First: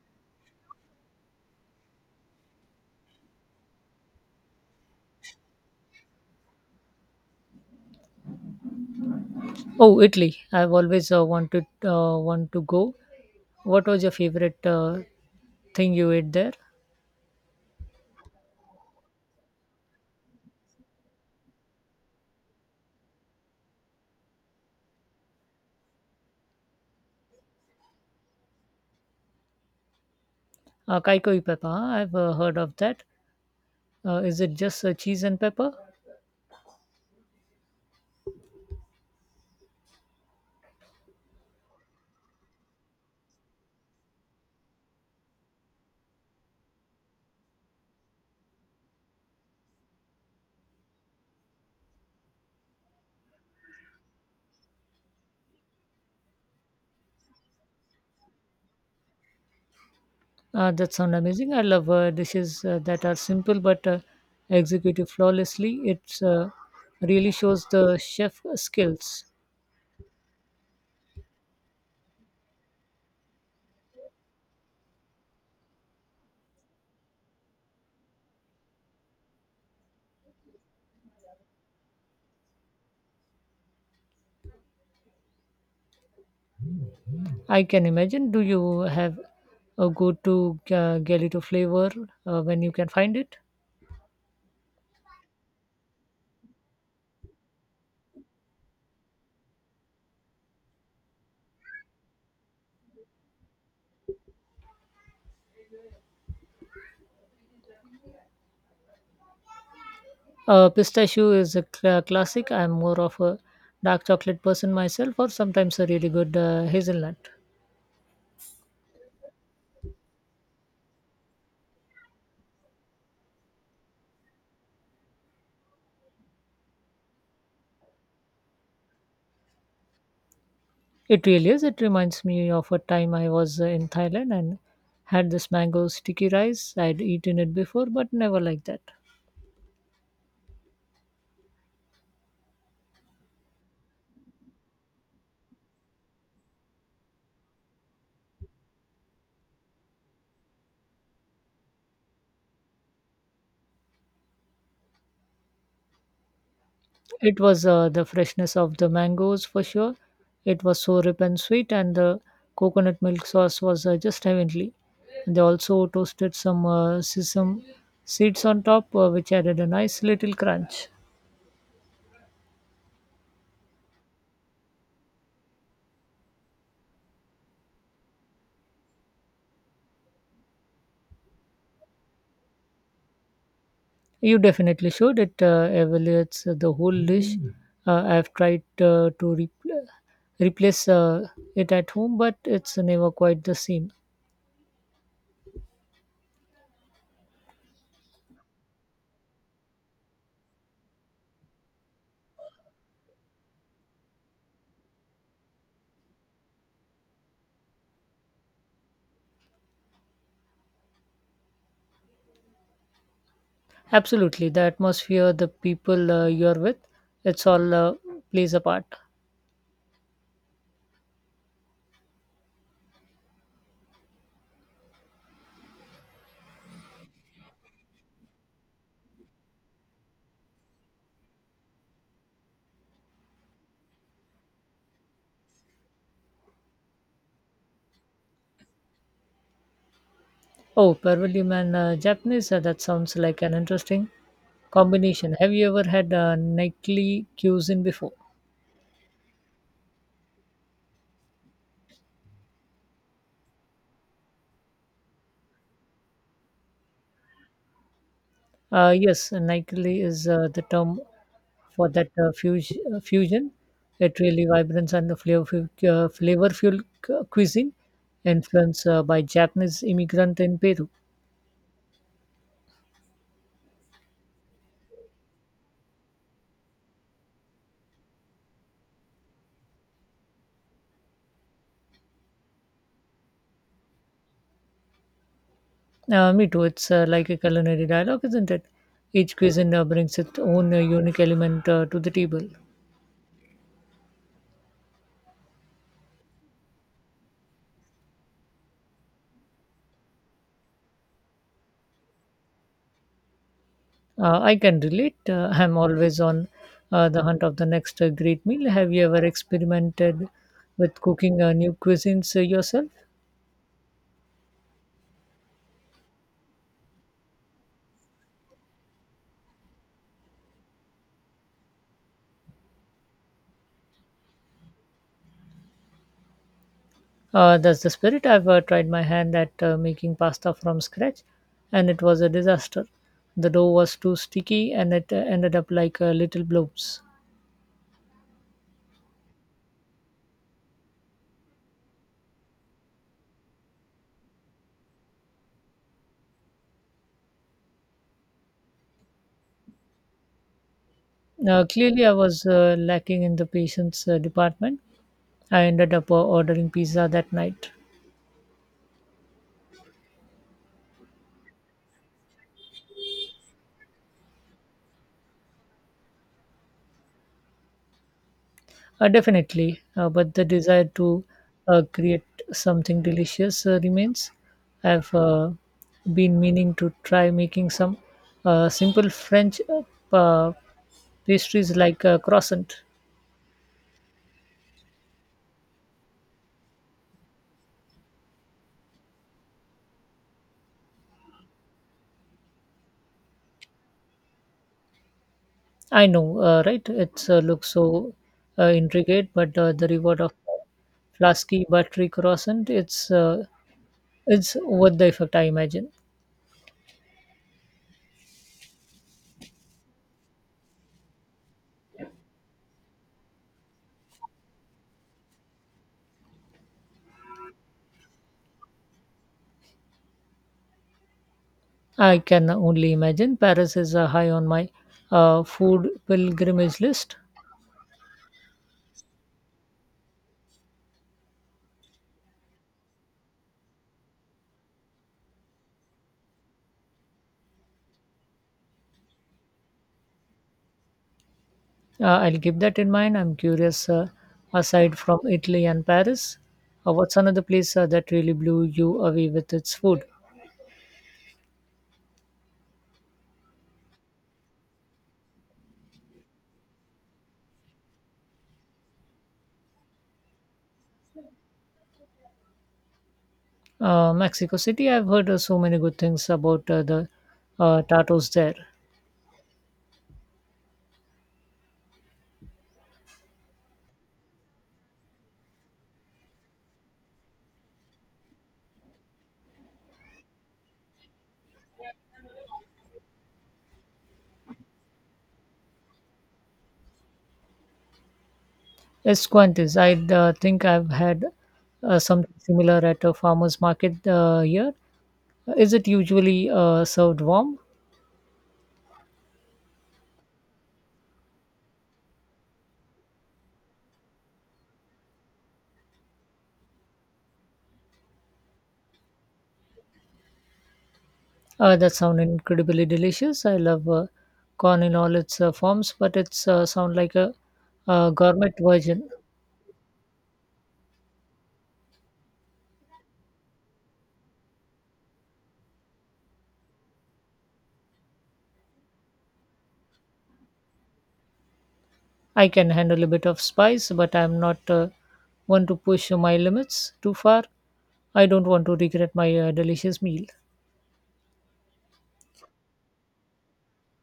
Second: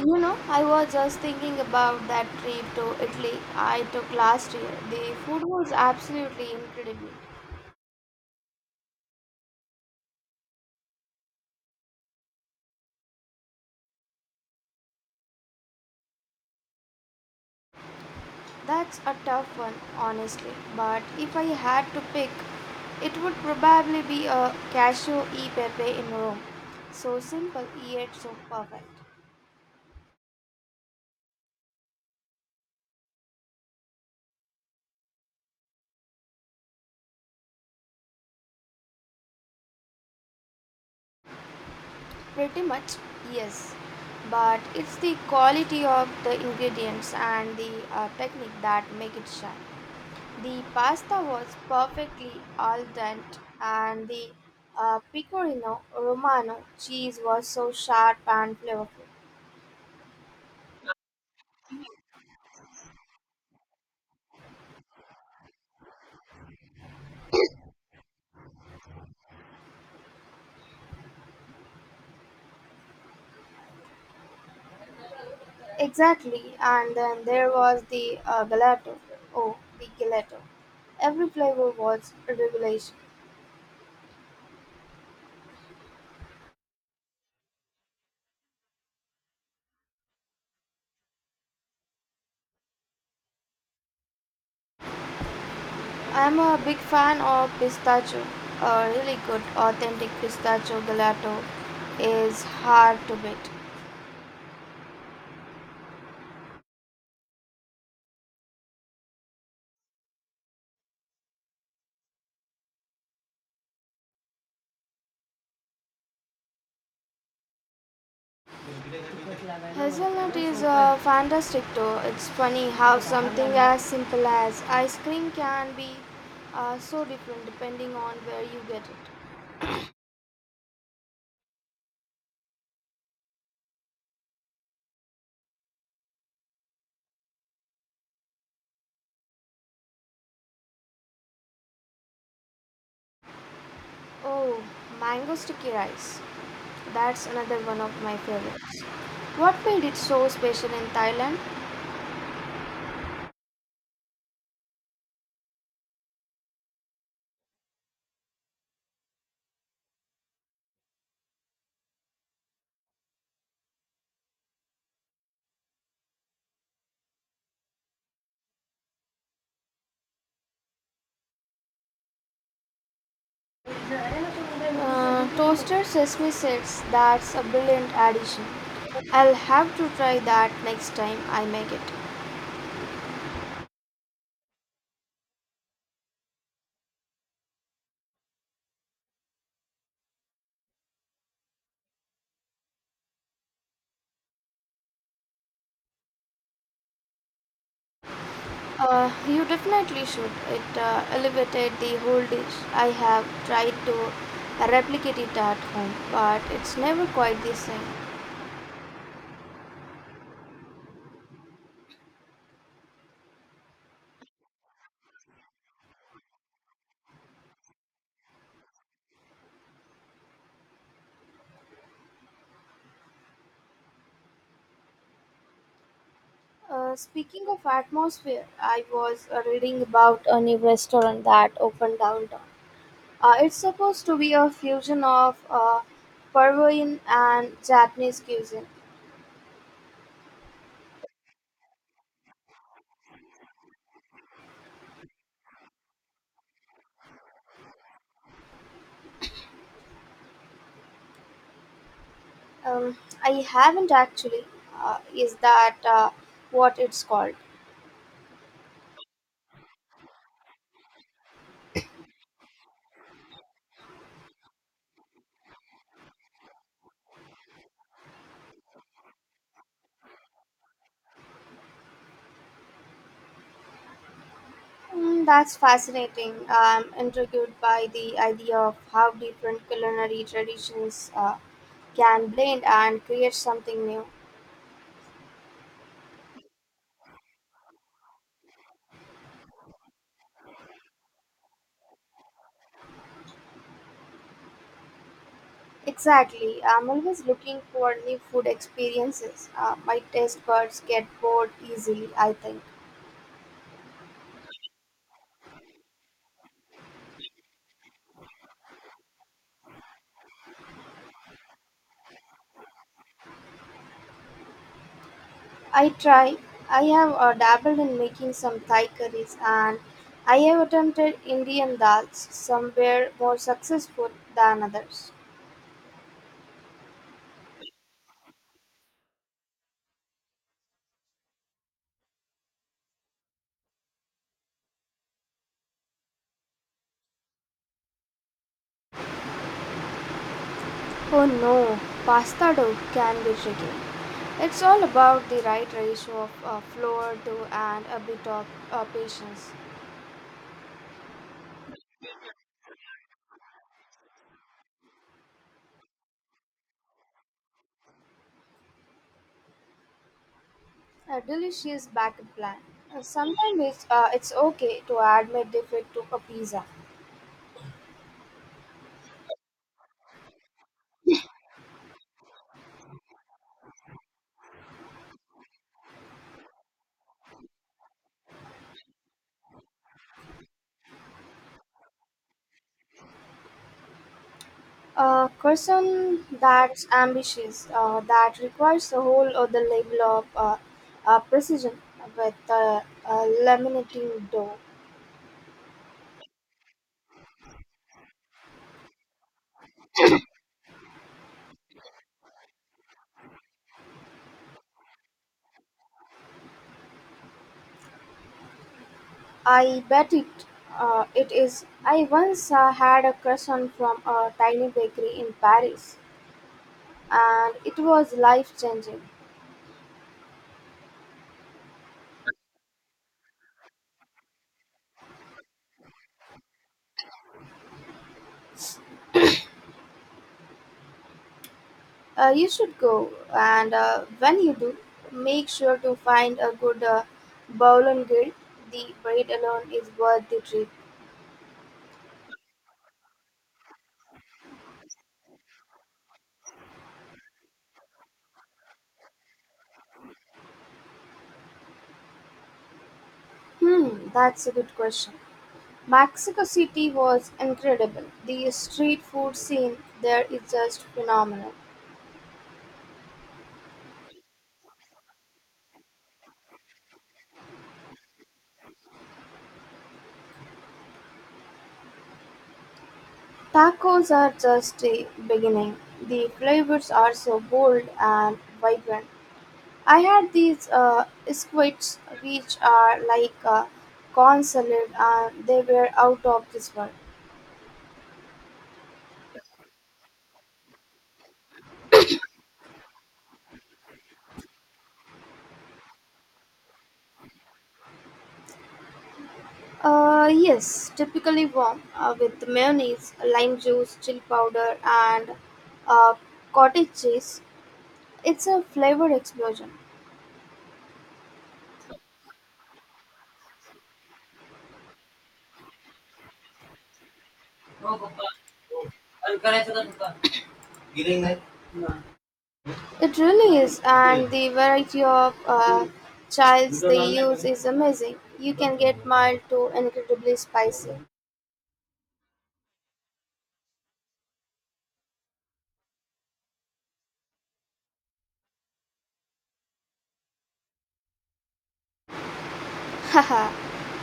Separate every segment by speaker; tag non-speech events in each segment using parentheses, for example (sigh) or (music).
Speaker 1: You know, I was just thinking about that trip to Italy I took last year. The food was absolutely incredible.
Speaker 2: Oh, Italy! I've always want to go. What was your favorite thing you ate there?
Speaker 1: That's a tough one, honestly. But if I had to pick, it would probably be a cashew e pepe in Rome. So simple yet so perfect.
Speaker 2: Kaiko e pepper, huh? I've heard of that. Is it just cheese and pepper?
Speaker 1: Pretty much, yes. But it's the quality of the ingredients and the technique that make it shine. The pasta was perfectly al dente, and the pecorino romano cheese was so sharp and flavorful.
Speaker 2: That sounds amazing. I love dishes that are simple but executed flawlessly. It's really shows the chef skills.
Speaker 1: Exactly, and then there was the gelato. Oh, the gelato. Every flavor was a revelation.
Speaker 2: I can imagine. Do you have a go-to galito flavor when you can find it?
Speaker 1: I'm a big fan of pistachio. A really good, authentic pistachio gelato is hard to beat.
Speaker 2: Pistachio is a classic. I'm more of a dark chocolate person myself, or sometimes a really good hazelnut.
Speaker 1: Hazelnut is fantastic too. It's funny how something as simple as ice cream can be so different depending on where you get it.
Speaker 2: It really is. It reminds me of a time I was in Thailand and had this mango sticky rice. I'd eaten it before, but never like that.
Speaker 1: Oh, mango sticky rice. That's another one of my favorites. What made it so special in Thailand?
Speaker 2: It was the freshness of the mangoes for sure. It was so rip and sweet, and the coconut milk sauce was just heavenly. They also toasted some sesame seeds on top, which added a nice little crunch.
Speaker 1: Toasted sesame seeds. That's a brilliant addition. I'll have to try that next time I make it.
Speaker 2: You definitely should. It evaluates the whole dish. I've tried to repl replace it at home, but it's never quite the same.
Speaker 1: You definitely should. It elevated the whole dish. I have tried to replicate it at home, but it's never quite the same.
Speaker 2: Absolutely, the atmosphere, the people you're with, it's all plays a part.
Speaker 1: Speaking of atmosphere, I was reading about a new restaurant that opened downtown. It's supposed to be a fusion of Peruvian and Japanese cuisine.
Speaker 2: Oh, Peruvian and Japanese, that sounds like an interesting combination. Have you ever had Nightly cuisine before?
Speaker 1: Um, I haven't actually. Is that what it's called?
Speaker 2: Yes, Nightly is the term for that fusion. It really vibrance and the flavor, flavorful cuisine influenced by Japanese immigrant in Peru.
Speaker 1: Mm, that's fascinating. I'm intrigued by the idea of how different culinary traditions can blend and create something new.
Speaker 2: Me too. It's like a culinary dialogue, isn't it? Each cuisine brings its own unique element to the table.
Speaker 1: Exactly. I'm always looking for new food experiences. My taste buds get bored easily, I think.
Speaker 2: I can relate. I'm always on the hunt of the next great meal. Have you ever experimented with cooking new cuisines yourself?
Speaker 1: I try. I have dabbled in making some Thai curries, and I have attempted Indian dals. Some were more successful than others.
Speaker 2: That's the spirit. I've tried my hand at making pasta from scratch, and it was a disaster. The dough was too sticky, and it ended up like little blobs.
Speaker 1: Oh no, pasta dough can be tricky. It's all about the right ratio of flour, dough, and a bit of patience.
Speaker 2: Clearly, I was lacking in the patience department. I ended up ordering pizza that night.
Speaker 1: A delicious backup plan. Sometimes it's okay to admit defeat to a pizza.
Speaker 2: Definitely, but the desire to create something delicious remains. I've been meaning to try making some simple French uh, pastries like croissant.
Speaker 1: A person that's ambitious, that requires a whole other level of precision with laminating dough.
Speaker 2: I know, right? It looks so intricate, but the reward of flasky buttery croissant it's worth the effort, I imagine.
Speaker 1: I bet it it is. I once had a croissant from a tiny bakery in Paris, and it was life changing.
Speaker 2: I can only imagine. Paris is high on my food pilgrimage list.
Speaker 1: You should go, and when you do, make sure to find a good boulangir. The bread alone is worth the trip.
Speaker 2: I'll keep that in mind. I'm curious, aside from Italy and Paris, what's another place that really blew you away with its food?
Speaker 1: Hmm, that's a good question. Mexico City was incredible. The street food scene there is just phenomenal.
Speaker 2: Mexico City, I've heard so many good things about the tacos there.
Speaker 1: Tacos are just a beginning. The flavors are so bold and vibrant. I had these squids, which are like a corn salad, and they were out of this world.
Speaker 2: Escuantes, I think I've had something similar at a farmer's market here. Is it usually served warm?
Speaker 1: Yes, typically warm with mayonnaise, lime juice, chili powder, and uh, cottage cheese. It's a flavor explosion.
Speaker 2: That sounds incredibly delicious. I love corn in all its forms, but it's sound like a, uh, gourmet version.
Speaker 1: It really is, and the variety of chilies they use is amazing. You can get mild to incredibly spicy.
Speaker 2: I can handle a bit of spice, but I'm not one to push my limits too far. I don't want to regret my delicious meal.
Speaker 1: (laughs) Haha,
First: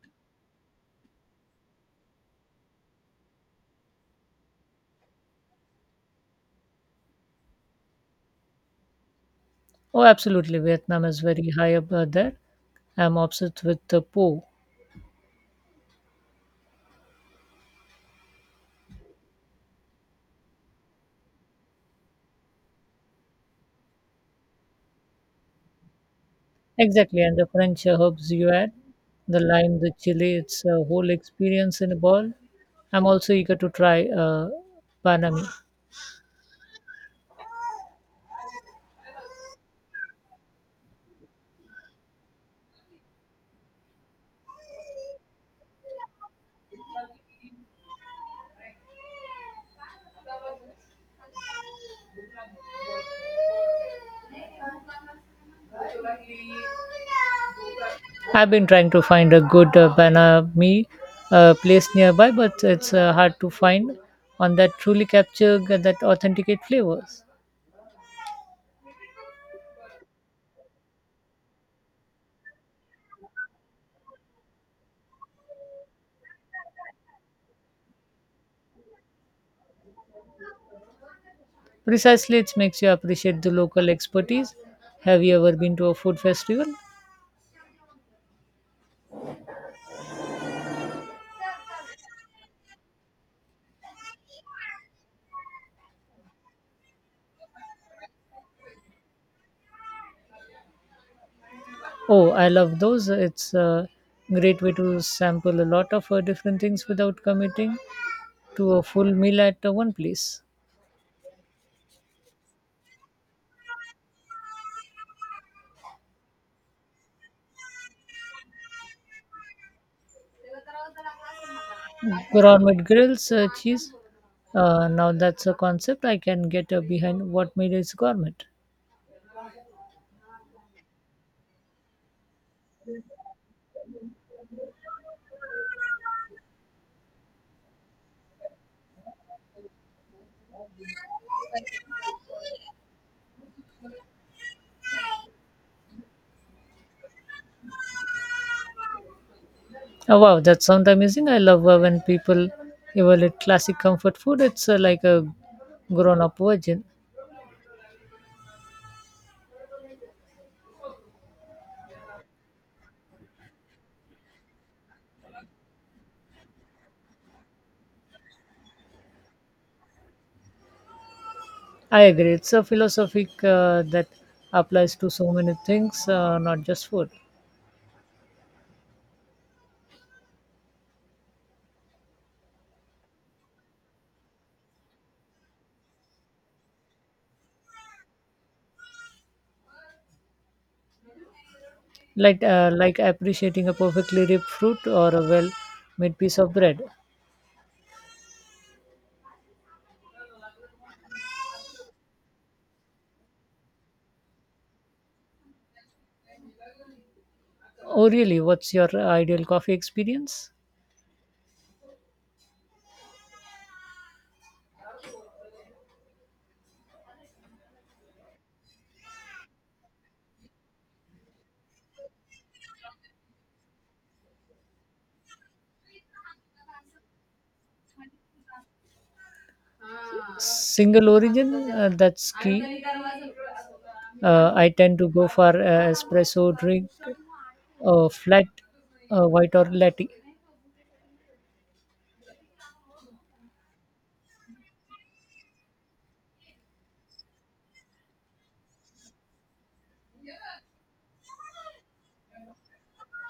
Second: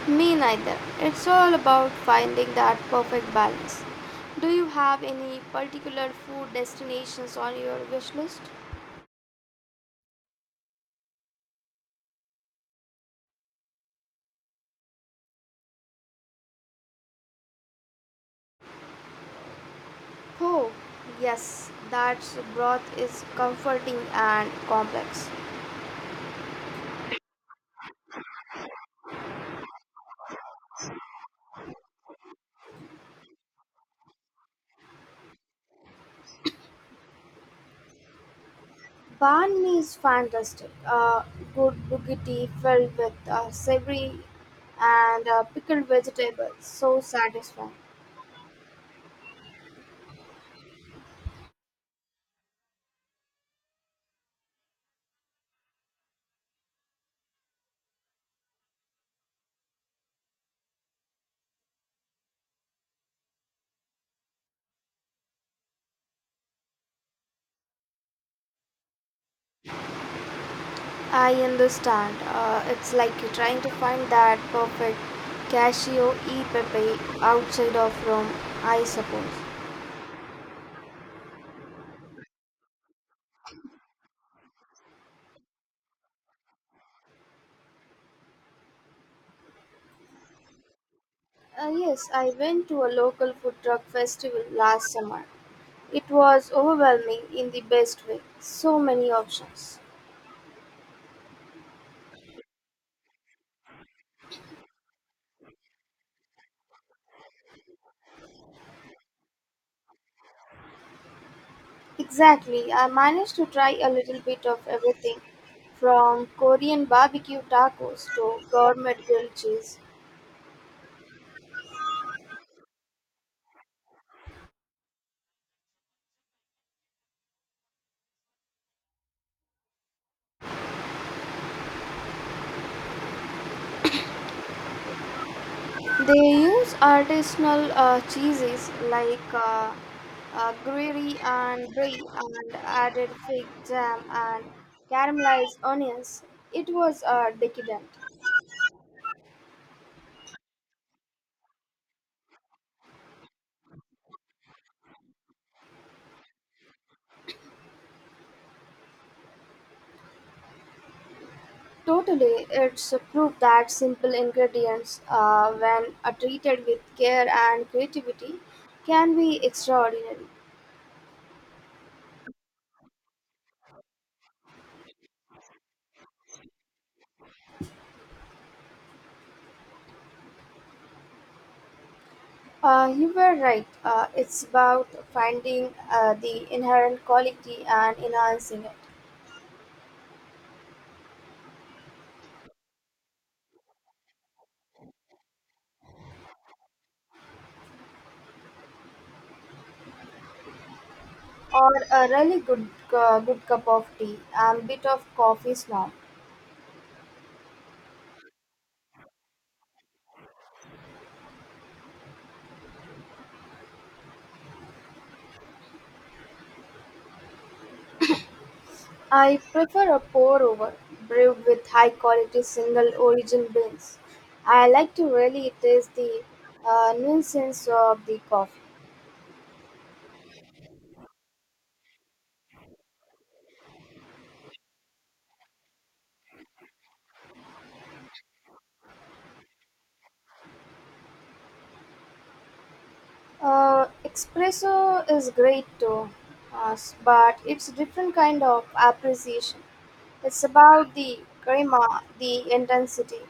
Speaker 1: me neither. It's all about finding that perfect balance. Do you have any particular food destinations on your wish list?
Speaker 2: Oh, absolutely. Vietnam is very high up there. I'm obsessed with the po.
Speaker 1: Oh, yes, that broth is comforting and complex.
Speaker 2: Exactly, and the French herbs you add, the lime, the chili, it's a whole experience in a ball. I'm also eager to try panami.
Speaker 1: Banh mi is fantastic. Good boogity filled with savory and pickled vegetables. So satisfying.
Speaker 2: I've been trying to find a good Banami place nearby, but it's hard to find one that truly that authenticate flavors.
Speaker 1: I understand. It's like you're trying to find that perfect cashew e pepe outside of Rome, I suppose.
Speaker 2: Precisely, it makes you appreciate the local expertise. Have you ever been to a food festival?
Speaker 1: Yes, I went to a local food truck festival last summer. It was overwhelming in the best way. So many options.
Speaker 2: Oh, I love those. It's a great way to sample a lot of different things without committing to a full meal at one place.
Speaker 1: Exactly. I managed to try a little bit of everything from Korean barbecue tacos to gourmet grilled cheese.
Speaker 2: Gourmet grills, cheese. Now that's a concept I can get behind. What made is gourmet?
Speaker 1: They use artisanal cheeses like gruyere and brie, and added fig jam and caramelized onions. It was decadent.
Speaker 2: Oh, wow, that sounds amazing. I love when people evaluate classic comfort food. It's like a grown up version.
Speaker 1: Totally, it's a proof that simple ingredients, when treated with care and creativity, can be extraordinary.
Speaker 2: I agree. It's a philosophic that applies to so many things, not just food.
Speaker 1: You were right. It's about finding the inherent quality and enhancing it.
Speaker 2: Like appreciating a perfectly ripe fruit or a well made piece of bread.
Speaker 1: Or a really good cup of tea. I'm a bit of coffee snob.
Speaker 2: Oh, really? What's your ideal coffee experience?
Speaker 1: I prefer a pour over brewed with high quality single origin beans. I like to really taste the nuisance of the coffee.
Speaker 2: Single origin? That's key. I tend to go for espresso drink, flat white or latte.
Speaker 1: Espresso is great too, uh, but it's different kind of appreciation. It's about the grima, the intensity.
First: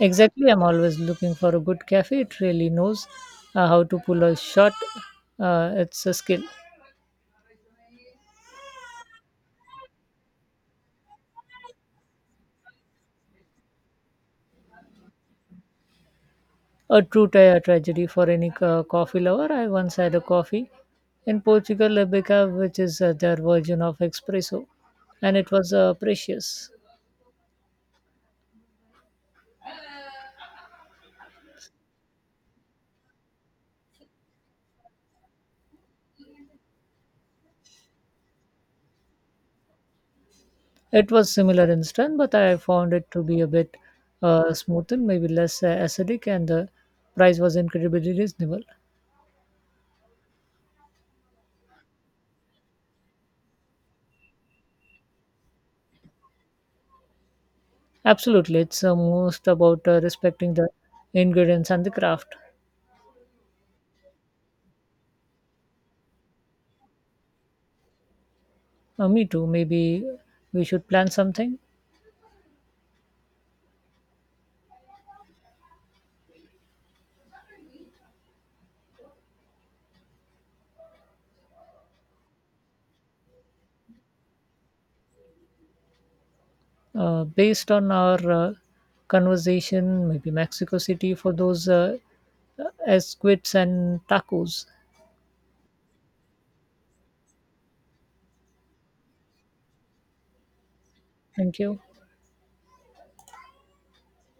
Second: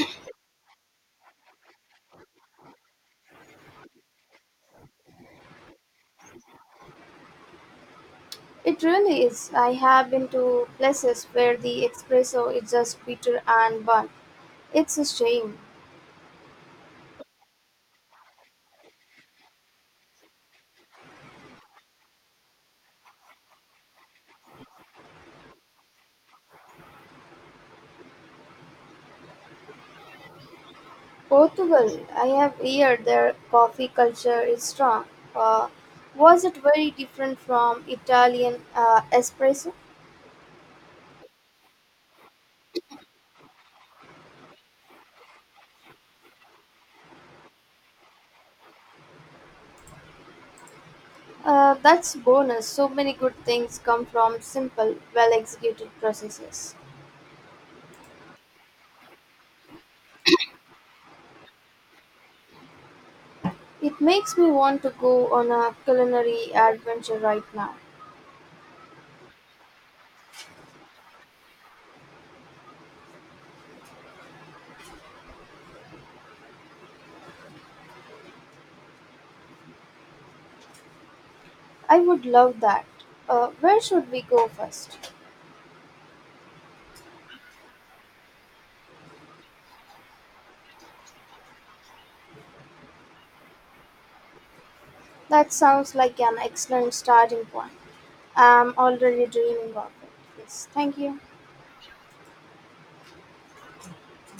Speaker 2: Exactly, I'm always looking for a good cafe. It really knows how to pull a shot. It's a skill.
Speaker 1: It really is. I have been to places where the espresso is just bitter and burnt. It's a shame.
Speaker 2: A true tragedy for any coffee lover. I once had a coffee in Portugal, Arabica, which is their version of espresso, and it was precious.
Speaker 1: Portugal, I have heard their coffee culture is strong. Uh, was it very different from Italian espresso?
Speaker 2: It was similar in strength, but I found it to be a bit smoother, maybe less acidic, and the price was incredibly reasonable.
Speaker 1: That's bonus. So many good things come from simple, well-executed processes.
Speaker 2: Absolutely, it's most about respecting the ingredients and the craft.
Speaker 1: It makes me want to go on a culinary adventure right now.
Speaker 2: Me too. Maybe we should plan something
Speaker 1: I would love that. Where should we go first?
Speaker 2: based on our conversation. Maybe Mexico City for those esquids and tacos.
Speaker 1: That sounds like an excellent starting point. I'm already dreaming of it. Yes, thank you.
Speaker 2: Thank you.